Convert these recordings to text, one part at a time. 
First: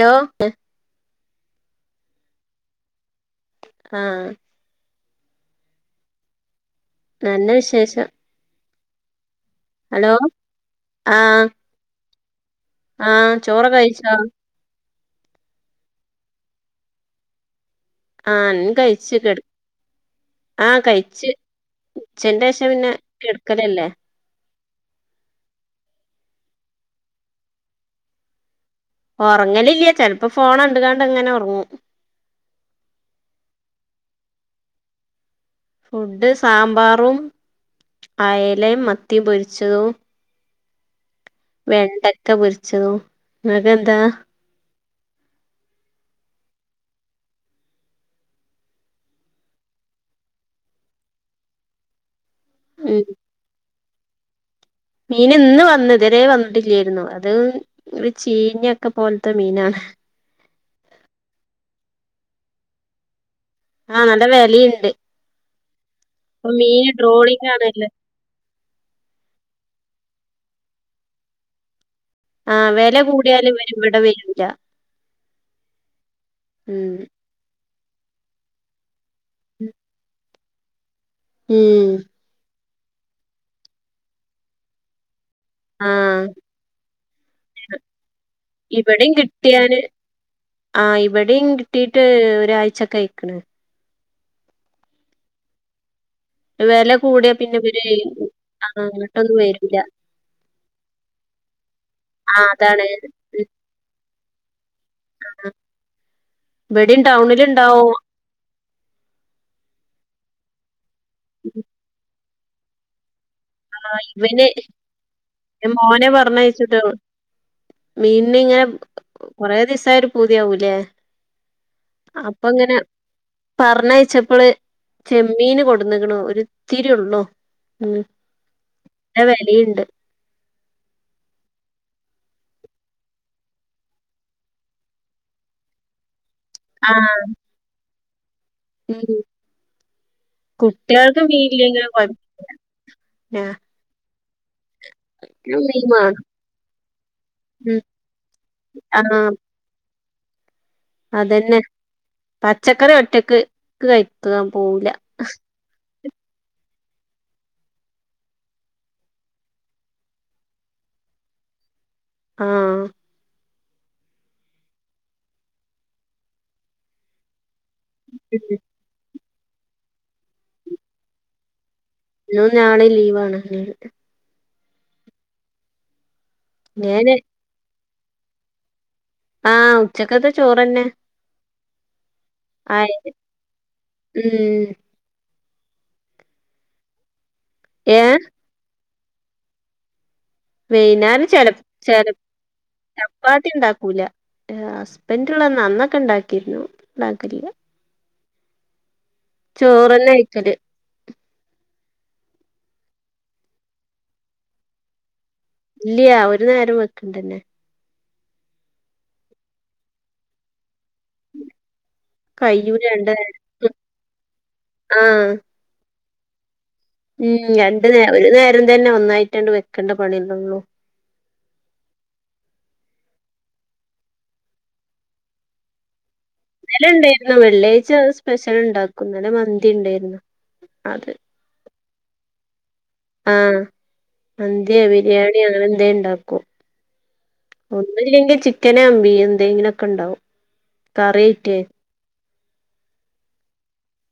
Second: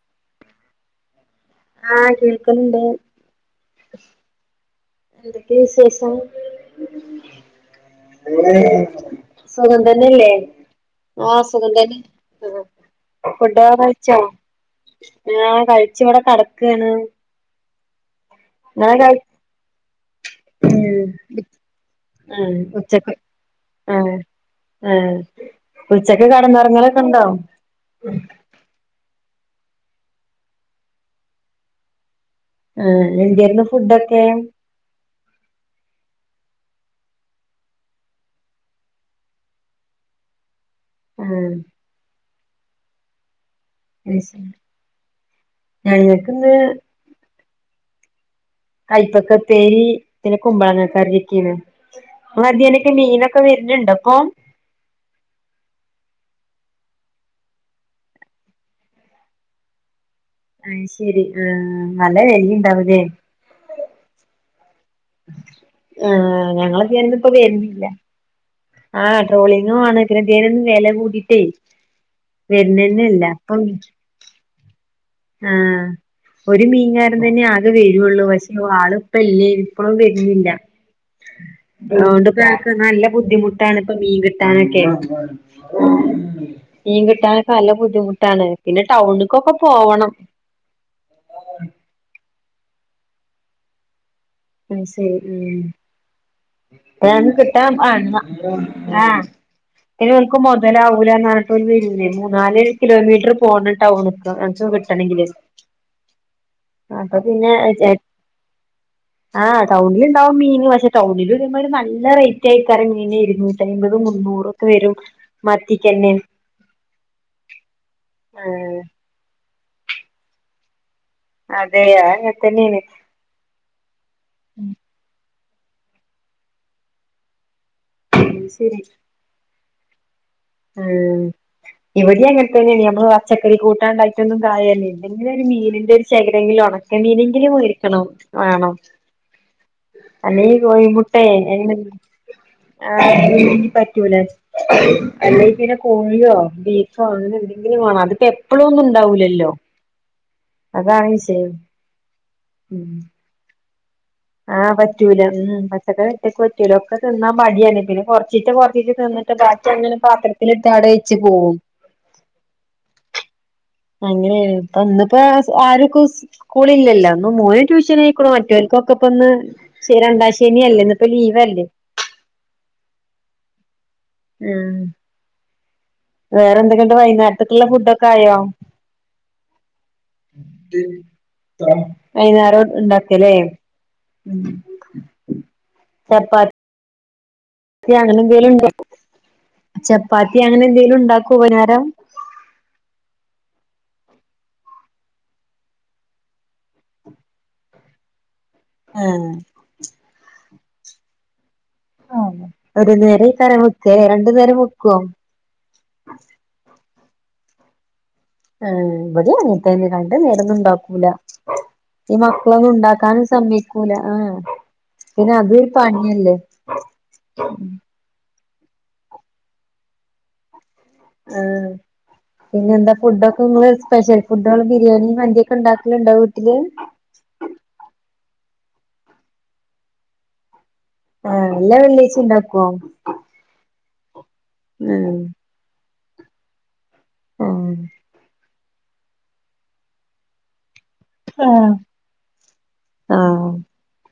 Hello ആഹ് കേൾക്കണ് ണ്ട് ആഹ് എന്തൊക്കെ വിശേഷം? നല്ല വിശേഷം സുഖം ഹലോ തന്നെല്ലേ ആഹ് സുഖം തന്നെ ആഹ് ഫുഡൊക്കെ ചോറൊക്കെ കഴിച്ചോ ആഹ് കഴിച്ചു ഇവടെ കെടക്കാണ് ആഹ് ഇങ്ങള് കഴിച്ച് കഴി കെട് ആഹ് ഉം കഴിച്ച് ഉച്ചന്റെ ആഹ് ശേഷം പിന്നെ കെടക്കലല്ലേ ഏഹ് ഉച്ചക്ക് കടന്നൊറങ്ങലൊക്കെ ഉണ്ടോ ഒറങ്ങലില്ല ചിലപ്പോ ഫോണ് കണ്ട്ങ്ങാണ്ട് അങ്ങനെ ഒറങ്ങും ആഹ് എന്തായിരുന്നു ഫുഡൊക്കെ? ഫുഡ് സാമ്പാറും, അയലയും മത്തി പൊരിച്ചതും ആഹ് വെണ്ടക്ക പൊരിച്ചതും ഇങ്ങക്കെന്താ? അഹ് ശെരി ഞങ്ങക്കിന്ന് കയ്പ്പക്ക ഉപ്പേരി പിന്നെ കുമ്പളങ്ങ കറി ഒക്കേനു [unintelligible] ഉം മീനൊ ക്കെ വര്ന്ണ്ടൊപ്പൊ മീന് ഇന്ന് വന്ന് ഇത് വരെ വന്നിട്ടില്ലായിരുന്നു അത് ഒരു ചീഞ്ഞൊക്കെ പോലത്തെ മീനാണ് അഹ് ശരി ആഹ് നല്ല വെലയുണ്ടാവുലേ ആഹ് നല്ല വെലീണ്ട് ആഹ് ഞങ്ങളെ [unintelligible] ഇപ്പ ട്രോളിംഗ് വരുന്നില്ല ആണല്ലോ ആ ട്രോളിങ്ങും ആണ് ഇതിനു വില കൂടിട്ടേ ആഹ് വെല വരുന്നന്ന ഇല്ല കൂടിയാല് അപ്പം [unintelligible] ആഹ ഒരു ഉം മീൻകാരൻ തന്നെ ആകെ വരുള്ളൂ പക്ഷേ ആള് ല്ലേ ഉം ഇപ്പഴും വരുന്നില്ല അതൊണ്ട് നല്ല ബുദ്ധിമുട്ടാണ് ഇപ്പ മീൻ കിട്ടാനൊക്കെ ആഹ് മീൻ കിട്ടാനൊക്കെ നല്ല ബുദ്ധിമുട്ടാണ് പിന്നെ ടൗണിക്കൊക്കെ പോവണം ആഹ ഇവിടെയും കിട്ടീട്ട് ഒരാഴ്ചക്കെ കയിക്കണ് ആ ശരി ഉം വെല ന്ന് കൂടിയാ പിന്നെ കിട്ടാൻ ഇവര് ആ ആഹ് ആഹ ഇങ്ങട്ടൊന്നും വരൂല ഇത് ഇവർക്ക് മുതലാവൂ എന്ന പറഞ്ഞട്ട് ഒരു ആഹ് മൂന്നാല് അതാണ് കിലോമീറ്റർ പോക ടൗണക്ക് കിട്ടണെങ്കില് ഇവിടിം അപ്പൊ പിന്നെ ടൗണില്ണ്ടാവും ആഹ് ടൗണിൽ ഉണ്ടാവും മീൻ പക്ഷെ ടൗണിൽ വരുമ്പോ ഒരു നല്ല റേറ്റ് ആയിക്കറ മീൻായിരുന്നു ആഹ ഇവന് മോനെ മത്തിക്കന്നെ പറഞ്ഞയച്ചിട്ടോ മീൻ ഇങ്ങനെ ആഹ് കൊറെ ദിവസ ആകുമ്പോ ഒരു പൂതിയാവൂലേ അതെ അത് അങ്ങനെ തന്നെയാണ് പറഞ്ഞയച്ചപ്പോള് ചെമ്മീന് കൊടുന്നക്കണോ ഒരിത്തിരിയ ഉള്ളോ ഉ ഉം മനസ്സിലായി നല്ല വിലയുണ്ട് ആഹ ഇവിടെ അങ്ങനെ തന്നെയാണ് നമ്മള് പച്ചക്കറി കൂട്ടാണ്ടായിട്ടൊന്നും കാര്യല്ല ഏതെങ്കിലും ഒരു മീനിന്റെ [unintelligible] ങ്കിലും ഉണക്ക ആഹ് മീനെങ്കിലും മേടിക്കണം വേണോ [unintelligible] അല്ലീ കോയി കുട്ട്യാൾക്ക് മുട്ടയ മീനില്ലെങ്കിലും അ കൊഴപ്പല്ല അല്ലെങ്കിൽ പറ്റൂല അ അല്ലെങ്കിൽ പിന്നെ മീൻ വാണം കോഴിയോ ബീഫോ അങ്ങനെ ഉം എന്തെങ്കിലും വേണം അതിപ്പോ എപ്പഴോ ഒന്നും ആഹ് ഉണ്ടാവൂല്ലല്ലോ അതാണ് വിഷയം അതന്നെ പച്ചക്കറി ഒറ്റക്ക് [unintelligible] ആഹ് പറ്റൂല ഉം പച്ചക്ക കൊറ്റയില ഒക്കെ തിന്നാൻ മടിയാണ് പിന്നെ കുറച്ചിട്ട് കുറച്ചിട്ട് തിന്നിട്ട് ബാക്കി അങ്ങനെ പാത്രത്തി എടുത്ത് അവിടെ വെച്ച് പോകവും ആഹ അങ്ങനെയ ഇപ്പ ഇന്നിപ്പോ ആരക്കും സ്കൂള ഇല്ലല്ലോ ഇന്ന് മോന് ട്യൂഷൻ ആയിക്കൂ മറ്റർക്കൊ ഇപ്പൊ ഒന്ന് ശ രണ്ടാ ശനി അല്ലേ ഇന്ന ഇപ്പ ലീവ്ല്ലേ ഇന്നും നാളെ ലീവാണ് ഉം വേറെ എന്തെക്കെയൊണ്ട് ഞാന് വൈനേരത്ത്ക്ക്ള്ള ഫുഡൊക്കായോ? ആഹ് ഉച്ചക്കത്തെ ചോറന്നെ ഉം ആ ആഹ് വൈന്നേരംണ്ടാക്കലേ ഉം ചപ്പാ ത്തി ഏഹ് അങ്ങനെന്തെലും ണ്ടാക്കും ചപ്പാത്തി അങ്ങ വൈന്നേരം ചെല ചെല ചപ്പാത്തിണ്ടാക്കൂല അഹ് ഹസ്ബന്റ്ള്ളന്ന് അന്നൊക്കെ ണ്ടാക്കിര്ന്നു ണ്ടാക്കലില്ല. ഏ ചോറ്ന്നെ കയ്ക്കല് ആഹ് ഒര് നേരം അയ്ക്കാരം വെക്കലേ രണ്ട് നേരം വെക്ക്വോ? ഇല്ല്യ ഒര് നേരം വെക്ക്ണ്ടന്നെ ഉം ഇവ്ടെ അങ്ങൻതെന്നെ രണ്ട് നേരൊന്നുണ്ടാക്കൂല. ഈ മക്കളൊന്നു കയ്യൂല രണ്ട് ണ്ടാക്കാനും നേരം സമ്മയ്ക്കൂല ആഹ് ആഹ് പിന്നത് പണിയല്ലേ ഉം രണ്ട് നേ ഒര് നേരം തെന്നെ ഒന്നായിട്ടണ്ട് വെക്കേണ്ട പണ്യല്ലെള്ളൂ ആഹ് പിന്നെന്താ ഫുഡൊക്കെ ങ്ങള് സ്പെഷ്യൽ ഫുഡാള് ബിരിയാണിം മന്ത്യക്കെ ണ്ടാക്കല്ണ്ടോ വ് ഇന്നലെ ണ്ടേയിര്ന്നു വെള്ളിയാഴ്ച സ്പെഷ്യല് ണ്ടാക്കും ഇന്നലെ മന്തി ണ്ടേര്ന്നു. അത് ആഹ് എല്ലാ വെള്ളിയാഴ്ച്ചി ണ്ടാക്കോ? ആഹ് മന്ത്യാ ബിരിയാണ്യോ അങ്ങനെന്തെണ്ടാക്കും. ആഹ് ഒന്നുല്ലെങ്കി ചിക്കനാ ബീ എന്തെങ്കിലൊക്കെണ്ടാവും. ഉം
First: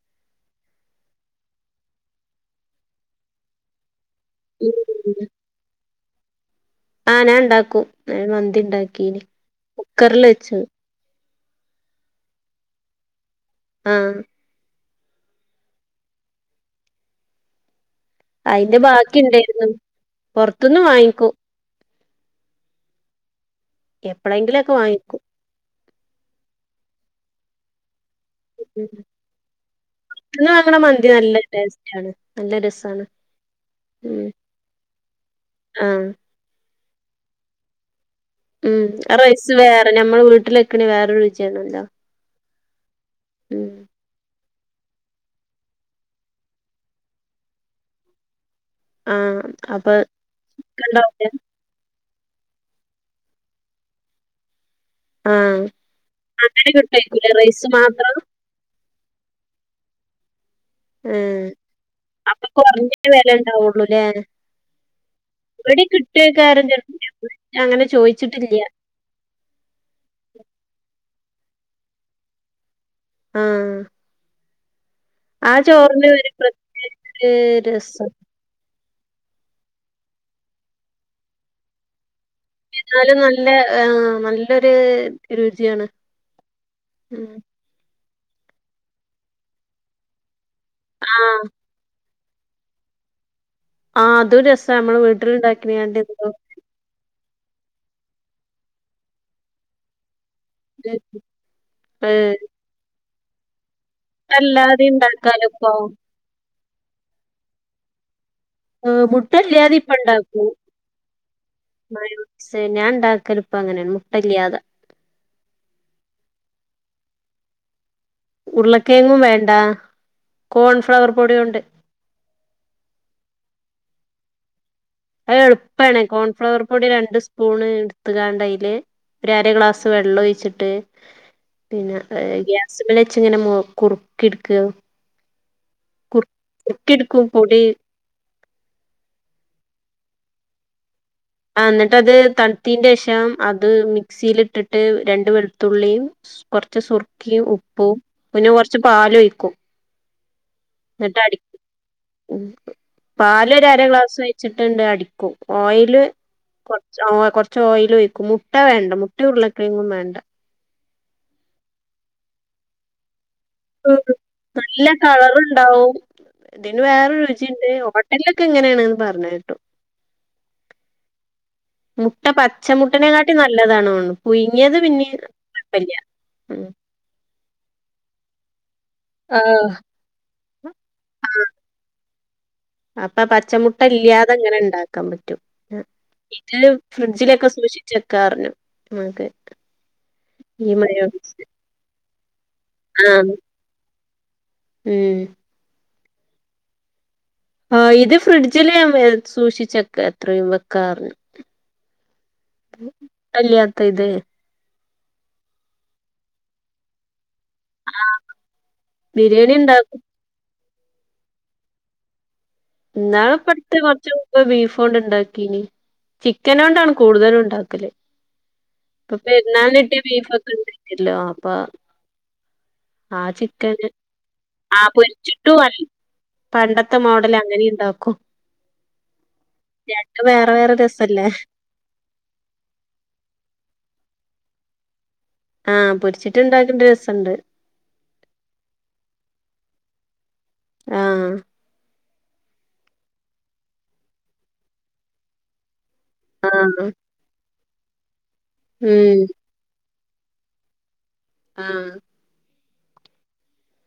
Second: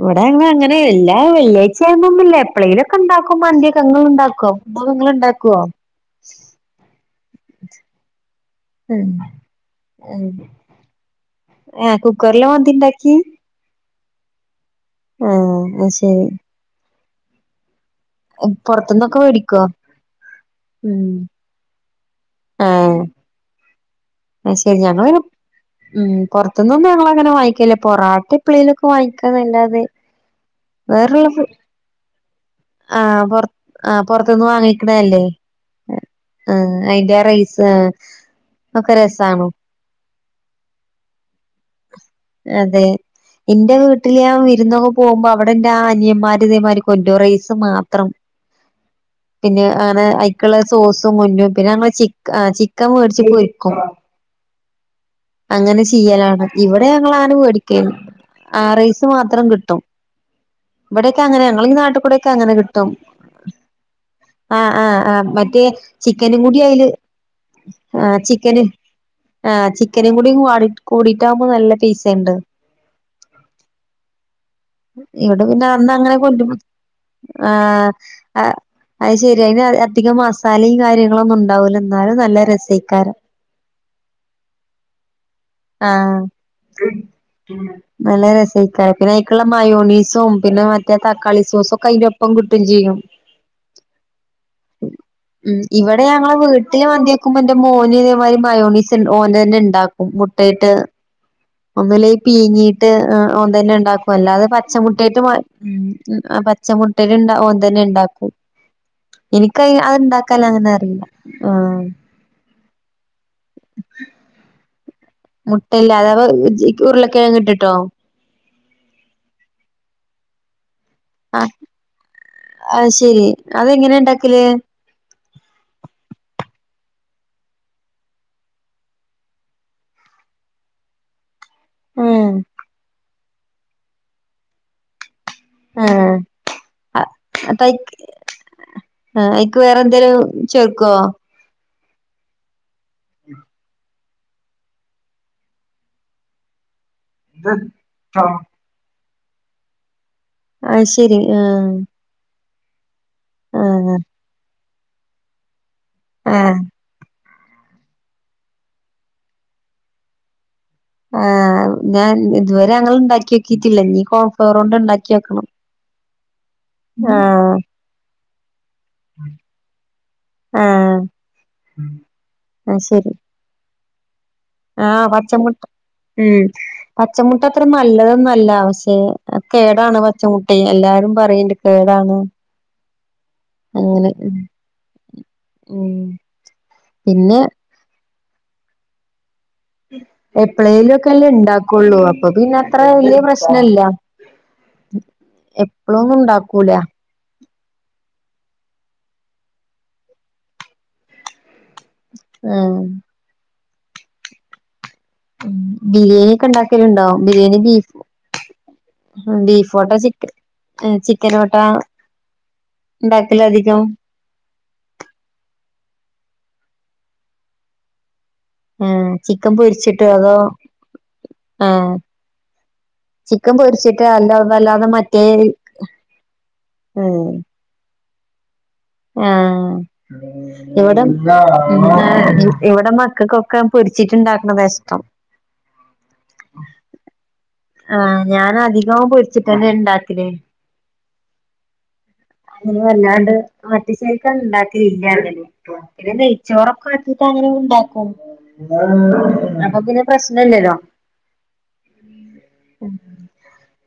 ഇവ്ടെ അങ്ങ അങ്ങനെ എല്ലാ വെള്ളിയാഴ്ച്ചയാനൊന്നുല്ല എപ്പളേലൊക്കെണ്ടാക്കും മന്ത്യക്കെ ങ്ങള് ണ്ടാ ക്കൊം [unintelligible] ഉം. ഇങ്ങള്ണ്ടാക്കോ? ആഹ് ഞാ ണ്ടാക്കും ഞാൻ മന്തി ണ്ടാക്കീനി കുക്കറില് ആഹ് വെച്ചു. ഏഹ് കുക്കറിലാ മന്തിണ്ടാക്കി? ആഹ് ഏഹ് അത് ശെരി. അയിന്റെ പൊറത്ത്ന്നൊക്കെ വേടിക്കോ ബാക്കിണ്ടേര്ന്നു പൊർത്ത്ന്ന് ഉം വാങ്ങിക്കും. ആഹ് അത് എപ്പളെങ്കിലൊക്കെ ശെരി ഞങ്ങള് വാങ്ങിക്കും പിന്നെ ഉം പൊർത്ത്ന്നൊന്നും ഞങ്ങളങ്ങനെ വാങ്ങിക്കേല്ല പൊറാട്ടെ എപ്പളേലൊക്കെ ഉം. വാങ്ങിക്കാന്നല്ലാതെ പുറത്തുന്ന് വാങ്ങണ മന്തി വേറെള്ള നല്ല ഫു [unintelligible] രസാണ് ആഹ് പൊർ ആഹ് ഉം പൊർത്ത്ന്ന് വാങ്ങിക്കണല്ലേ ആഹ് ഉം അയിന്റെ ആ റൈസും ഉം ആ റൈസ് വേറെ ഞമ്മള് വീട്ടിലെക്കണേ വേറെരു രുചിയാണല്ലോ അതെ ഉം ഇന്റെ വ് ട്ട്ല് ഞാൻ വിര്ന്നൊക്കെ പോവുമ്പോ അവ്ടെ ഇന്റെ അനിയമാര് ഇതേമാരി കൊണ്ട്രും റൈസ് മാത്രം. ആഹ് പിന്നെ അപ്പൊ അങ്ങനെ അയ്ക്ക്ള്ള സോസും ഇണ്ടാവൂല കൊണ്ട്രും പിന്നെ അമ്മള് ചിക്കാ ആഹ് ചിക്കൻ വേടിച്ച് ങ്ങണ്ട് വെക്കും. ആഹ് അങ്ങനെ ചെയ്യ്ലാണ് അങ്ങനെ ഇവടെ ഞങ്ങള് കിട്ടേക്കൂലേ അങ്ങനെ റൈസ് വേടിക്കയ്യല് മാത്രം ആഹ് റൈസ് മാത്രം കിട്ടും. ഇബടെക്കങ്ങനെ ഏഹ് അപ്പൊ ഞങ്ങളീനാട്ടികൂടെക്കങ്ങനെ കിട്ടും. കൊറഞ്ഞ വെല ഇണ്ടാവൊള്ളൂല്ലേ ആഹ് ആഹ് ആഹ് മറ്റേ ഇവടിം ചിക്കനും കിട്ടേക്കാരം കൂട്യയ്ല് ചെലപ്പോ ഞാൻ അങ്ങനെ ആഹ് ചോയിച്ചിട്ടില്ല ചിക്കന് ആഹ് ചിക്കനും കൂടെ ക്വാടി കൂടിട്ടാവ്മ്പോ നല്ല പൈസണ്ട്. ആഹ് ഇവ്ടെ ആ പിന്നെ അന്ന് ചോറിന് അങ്ങനെ ഒരു കൊണ്ട്രും പ്രത്യേക ഒരു ആഹ് രസം ആഹ് അത് ശെര്യാ അയിന് അധികം മസാലിം കാര്യങ്ങളൊന്നുണ്ടാവൂല ന്നാലും നല്ല രസേ എന്നാലും നല്ല ഏഹ് നല്ലൊര് ആഹ് ഉം ഉം നല്ല രസേക്കാരം പിന്നെ അയ്ക്ക്ള്ള മയോണീസും പിന്നെ മറ്റേ തക്കാളി ആഹ് സോസൊക്കയ്ലൊ പ്പം കിട്ടും ചെയ്യും. ആഹ് അതും രസാ നമ്മള് ഉം വീട്ടില്ണ്ടാക്കിയാണ്ട് ഇവടെ ഞങ്ങളെ വീട്ടില് മന്ത്യ ക്കുമ്പെൻ്റെ മോന് ഇതേ മാതിരി മയോണീസ് ഓനെന്നെ ണ്ടാക്കും മു ട്ടയിട്ട് ഒന്നുലേയ് ഏഹ് പീങ്ങിട്ട് ഒ ഓൻ തെന്നെണ്ടാ ഒല്ലാതെ മുട്ടല്ലാതിം പച്ചമുട്ടയിട്ട് മ ഇണ്ടാക്കാലോ ഇപ്പൊ ഉം അഹ് പച്ചമുട്ടേല്ണ്ട ഒൻ തെന്നെ ണ്ടാക്കും. ഏഹ് മുട്ടല്ലാതിം ഇനിക്കഹ് ഇപ്പ ഇണ്ടാക്കും അത്ണ്ടാക്കനങ്ങനറീല ആഹ് ക്ഷെ ഞാൻ ണ്ടാക്കല് പ്പങ്ങനേണ് മുട്ടല്ല്യാതെ മുട്ടല്ലാതെ അപ്പൊ ജി ഉർളക്കെഴങ്ങ്ട്ടിട്ടോ ഉർളക്കേങ്ങും വേണ്ട. കോൺഫ്ലവർ പൊട്യോണ്ട് അഹ് ശെരി അതെങ്ങനെ ണ്ടാക്കല് അത് എളുപ്പണ, കോൺഫ്ലവർ പൊടി രണ്ട് സ്പൂണ് ഇട്ത്ത്‌കാണ്ടയ്ല് ഒരരഗ്ലാസ് വെള്ളൊഴിച്ചിട്ട് പിന്ന ആഹ് ഇഹ് ഗ്യാസ്മ്മലെച്ച്ങ്ങനെ മു കുറുക്കിട്ക്കാ ഏഹ് അ പൊടി തയ് ഏ അയ്ക്ക് വേറെന്തേലും ചേർക്കോ ആന്നട്ടത് തൺത്തീന്റേഷം അത് മിക്സീലിട്ടിട്ട് രണ്ട് വെൾത്തുള്ളിയും കൊർച്ച് സുർക്കിയും ഉപ്പും പിന്നെ കൊർച്ച് പാലൊഴിക്കും അയ്ശരി ആഹ് ഉം പാലൊരര ആഹ് ഗ്ലാസൊഴിച്ചിട്ട്ണ്ട് അടിക്കും ഓയില് ആഹ് കൊർച് ഓ കൊർച്ച് ഓയിലൊഴിക്കും. മുട്ട വേണ്ട, മുട്ട്യും ഉർളക്കെയ്ങ്ങും വേണ്ട ആഹ് ഞാൻ ഇതുവരെ അങ്ങള്ണ്ടാക്കി ഉം നല്ല കളറ്ണ്ടാവും, തിന് വേറെ ആഹ് രുചിണ്ട് ഹോ ട്ടൽല്ലൊക്കെങ്ങനേണ്ന്ന് പർഞ്ഞേട്ടു ആഹ് മുട്ട അത് പച്ചമുട്ടനെ ശെരി കാട്ടി നല്ലതാണ്ഓൺണ്. പുയ്ങ്ങിയത് പിന്നിം കൊയ്പ്പല്യ ഉം പച്ചമുട്ടത്ര നല്ലതൊന്നുഅല്ല പക്ഷേ അത് ആഹ് കേടാണ് പച്ചമു ട്ടി എല്ലാരും പറിയിണ്ട് കേടാന്ന് അപ്പ പച്ചമുട്ടല്ല്യാതെങ്ങനെ ണ്ടാക്കാൻ പറ്റും. ഉം ഇത് പിന്നെ ഫ്രിഡ്ജിലൊക്കെ സൂക്ഷി ച്ചെക്കാർഞ്ഞു. അതെ എപ്പളേലുഒക്കല്ലേ ണ്ടാക്കൊള്ളൂ. അപ്പ പിന്നെത്രെ വെല്യ ആഹ് പ്രശ്നല്ല ഉം എപ്പളും ഒന്നുണ്ടാക്കൂല ആഹ് ഇത് ഫ്രിഡ്ജില് എ സൂക്ഷിച്ചക്ക എത്രയും വെക്കാർഞ് ആഹ് അല്ല്യാത്തത് ഉം ബിര്യേനിയൊക്കെണ്ടാക്കല് ണ്ടോ. ബിരിയാണി ബീഫ് ആഹ് ബിരിയാണി ഇണ്ടാ ബീഫോണ്ട ചി ചിക്കനോട്ടാ ന്നാളെപ്പട്ത്ത്‌ കൊർച്ച് പ്പ ബീഫോണ്ട്ണ്ടാക്കീനി. ചിക്കനോണ്ടാണ് കൂടുതലുണ്ടാക്കല് ആഹ് പ്പൊ ചിക്കൻ പെര്ന്നാളിനിട്ട്യ പൊരിച്ചിട്ടോ അതോ ബഫൊക്കെണ്ടേന്യല്ലോ അപ്പ ആഹ് ആ ചിക്കൻ ചിക്കന് പൊരിച്ചിട്ട് അല്ല ആ അതല്ലാതെ മറ്റേ പൊരിച്ചിട്ടു അൽ പണ്ടത്തെ ആഹ് മോഡല ങ്ങനിണ്ടാക്കും. ആഹ് വേറെ വേറെ ഇവടെ രസല്ലേ ഇവടെ മക്കക്കൊക്കെ പൊരിച്ചിട്ട്ണ്ടാക്ക്ണത ഇഷ്ടം ആഹ് പൊരിച്ചിട്ട്ണ്ടാക്ക്ൺത് രസണ്ട് ആഹ് ഞാനധികവും പൊരിച്ചിട്ടന്നെണ്ടാക്കല് ആഹ് അങ്ങനെ വല്ലാണ്ട് മറ്റെ ശേൽക്കണ്ട്ണ്ടാക്കലില്ല്യ അങ്ങനെപ്പൊ പിന്നെ നെയ് ആഹ് ചോറൊക്കാക്കിട്ടങ്ങനെണ്ട് ണ്ടാക്കും. ഉം അപ്പ പിന്നെ പ്രശ്നല്ലല്ലോ ആഹ്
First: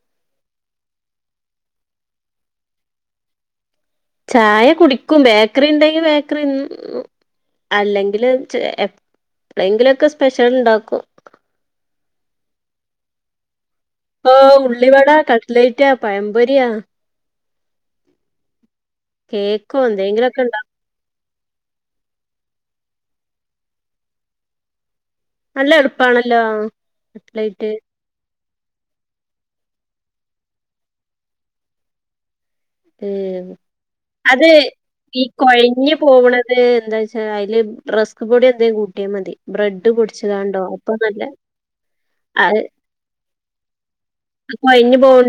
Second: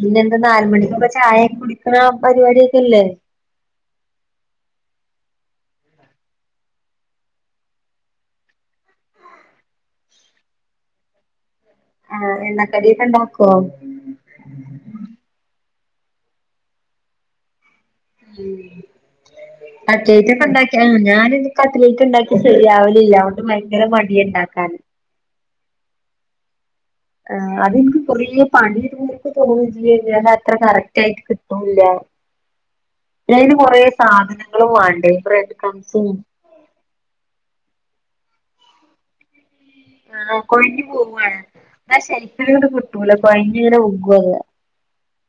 പിന്നെന്താ നാല് മണിക്ക് ഇപ്പ ചായയൊക്കെ കുടിക്കണ പരിപാടിയൊക്കെയില്ലേ? ചായ കുടിക്കും, ബേക്കറി ഉണ്ടെങ്കി ബേക്കറി അല്ലെങ്കില് ച് എപ്പളേങ്കിലൊക്കെ സ്പെഷ്യൽ ഉണ്ടാക്കും. ആഹ്. എണ്ണക്കടിയൊക്കെ ഉണ്ടാക്കുവോ? ഓഹ് ഉള്ളിവട, കട്ലറ്റാ, പഴം പൊരിയാ മം കേക്കോ എന്തെങ്കിലൊക്കെ കട്ലൈറ്റൊക്കെ ഉണ്ടാക്കി ആഹ് ഞാനീ കട്ലറ്റ് ഉണ്ടാക്കിയാല് ശരിയാവലില്ല. അതൊണ്ട് ഭയങ്കര മടിയാണ് ഉണ്ടാക്കാൻ. നല്ല എളുപ്പാണല്ലോ? ആഹ് കട്ട്ലൈറ്റ് അത് ഇന്ക്കും കൊറേ പണി [unintelligible] തോന്നില്ലാ അത്ര കറക്റ്റ് ആയിട്ട് കിട്ടൂല്ല അതിന് കൊറേ അത് സാധനങ്ങളും വേണ്ടേ ബ്രഡ് ക്രമ്ബ്സും അതിന് എന്താച്ചാ അതില് റസ്ക് പൊടി എന്തേ കൂട്ടിയാ മതി. ബ്രഡ് ആഹ് കൊഴിഞ്ഞ് പോവുവേ ആ ശരിക്കും അത് അങ്ങട് കിട്ടൂല. കൊഴിഞ്ഞ് ങ്ങനെ വികും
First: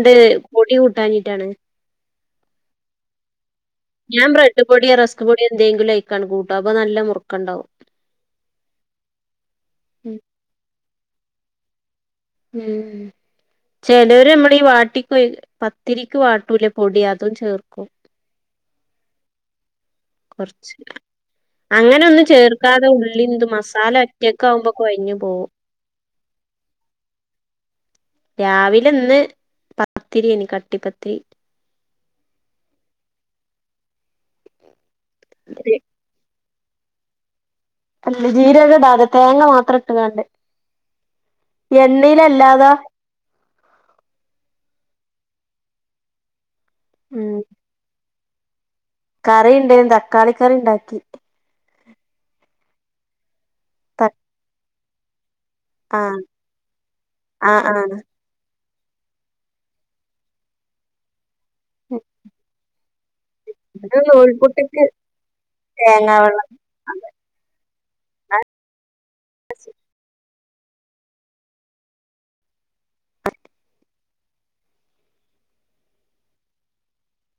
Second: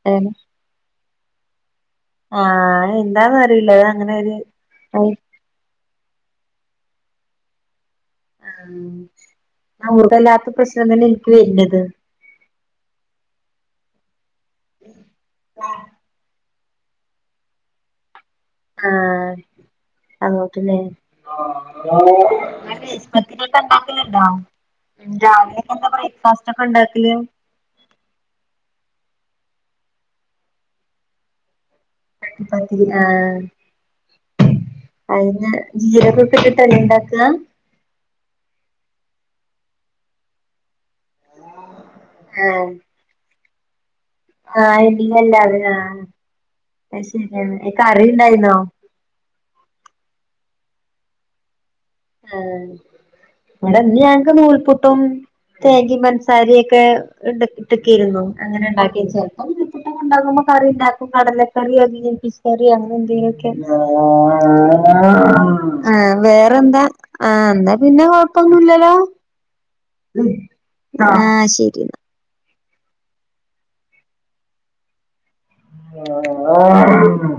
അത് അത് ഏഹ് പൊടി കൂട്ടാഞ്ഞിട്ടാണ്. ആ എന്താന്ന് അറിയില്ല. അങ്ങനെ ഞാൻ ഒരു ബ്രഡ് പൊടിയോ റസ്ക് പൊടിയോ എന്തേങ്കിലും ആയ്ക്കാണ് കൂട്ടുക. അപ്പൊ നല്ല മുറുക്കണ്ടാവും. ആം. ആ മുറുക്കല്ലാത്ത പ്രശ്നം തന്നെ എനിക്ക് വരണത് ഉം ചെലര് മ്മടെ ഈ വാട്ടിക്ക്യ കൊയ് പത്തിരിക്ക് വാട്ടൂല്ലേ പൊടി, അതും ചേർക്കും ആഹ് അങ്ങോട്ട് കൊറച്ച് ലെ ആഹ്, അങ്ങനെ ഒന്നും ആ ചേർക്കാതെ നൈസ് ഉള്ളി പത്തിരി ഇത് മസാല ഉണ്ടാക്കല്ണ്ടോ? ഒറ്റക്കാവുമ്പോ കൊഴഞ്ഞു പോവും രാവിലെ എന്താപ്പ ബ്രേക്ക്ഫാസ്റ്റ് ഒക്കെ ഉണ്ടാക്കല്? രാവിലെ ഇന്ന് പത്തിരിയാര്ന്ന്, കട്ടിപ്പത്തിരി. കട്ടിപത്തിരി ആഹ് അയിഞ്ഞ ജീരകം ഇട്ട്ട്ടല്ലോ ഇണ്ടാക്കാ അല്ല, ജീരകം ഇടാതെ തേങ്ങ മാത്രം ഇട്ടുകണ്ട്, എണ്ണയിലല്ലാത ആ എണ്ണയില്ലാതെ. അത് ശെരിയാണ് കറിണ്ടായിരുന്നോ? കറിണ്ടാരുന്നു. തക്കാളി കറി ഉണ്ടാക്കി. ആ, ഇവിടെ ഇന്നു ത ഞങ്ങക്ക് നൂൽപുട്ടും തേങ്ങയും ആഹ് പഞ്ചസാരയൊക്കെ ഇട്ടിട്ട് ആഹ് ഇരുന്ന് ആഹ് തിരുമ്മും. അങ്ങനെ ഉണ്ടാക്കിയാല്, ചെലപ്പം പുട്ടൊക്കെ ഉണ്ടാക്കുമ്പോ കറി ഉണ്ടാക്കും. കടലക്കറി അല്ലെ ഗ്രീൻപീസ് കറി അങ്ങനെ എന്തെങ്കിലും ഒരു നൂൽപുട്ട്ക്ക് ആ തേങ്ങാ വെള്ളം വേറെന്താ? ആ എന്നാ പിന്നെ കൊഴപ്പൊന്നൂല്ലാലോ? ആഹ് ശരിന്നാ എന്നാ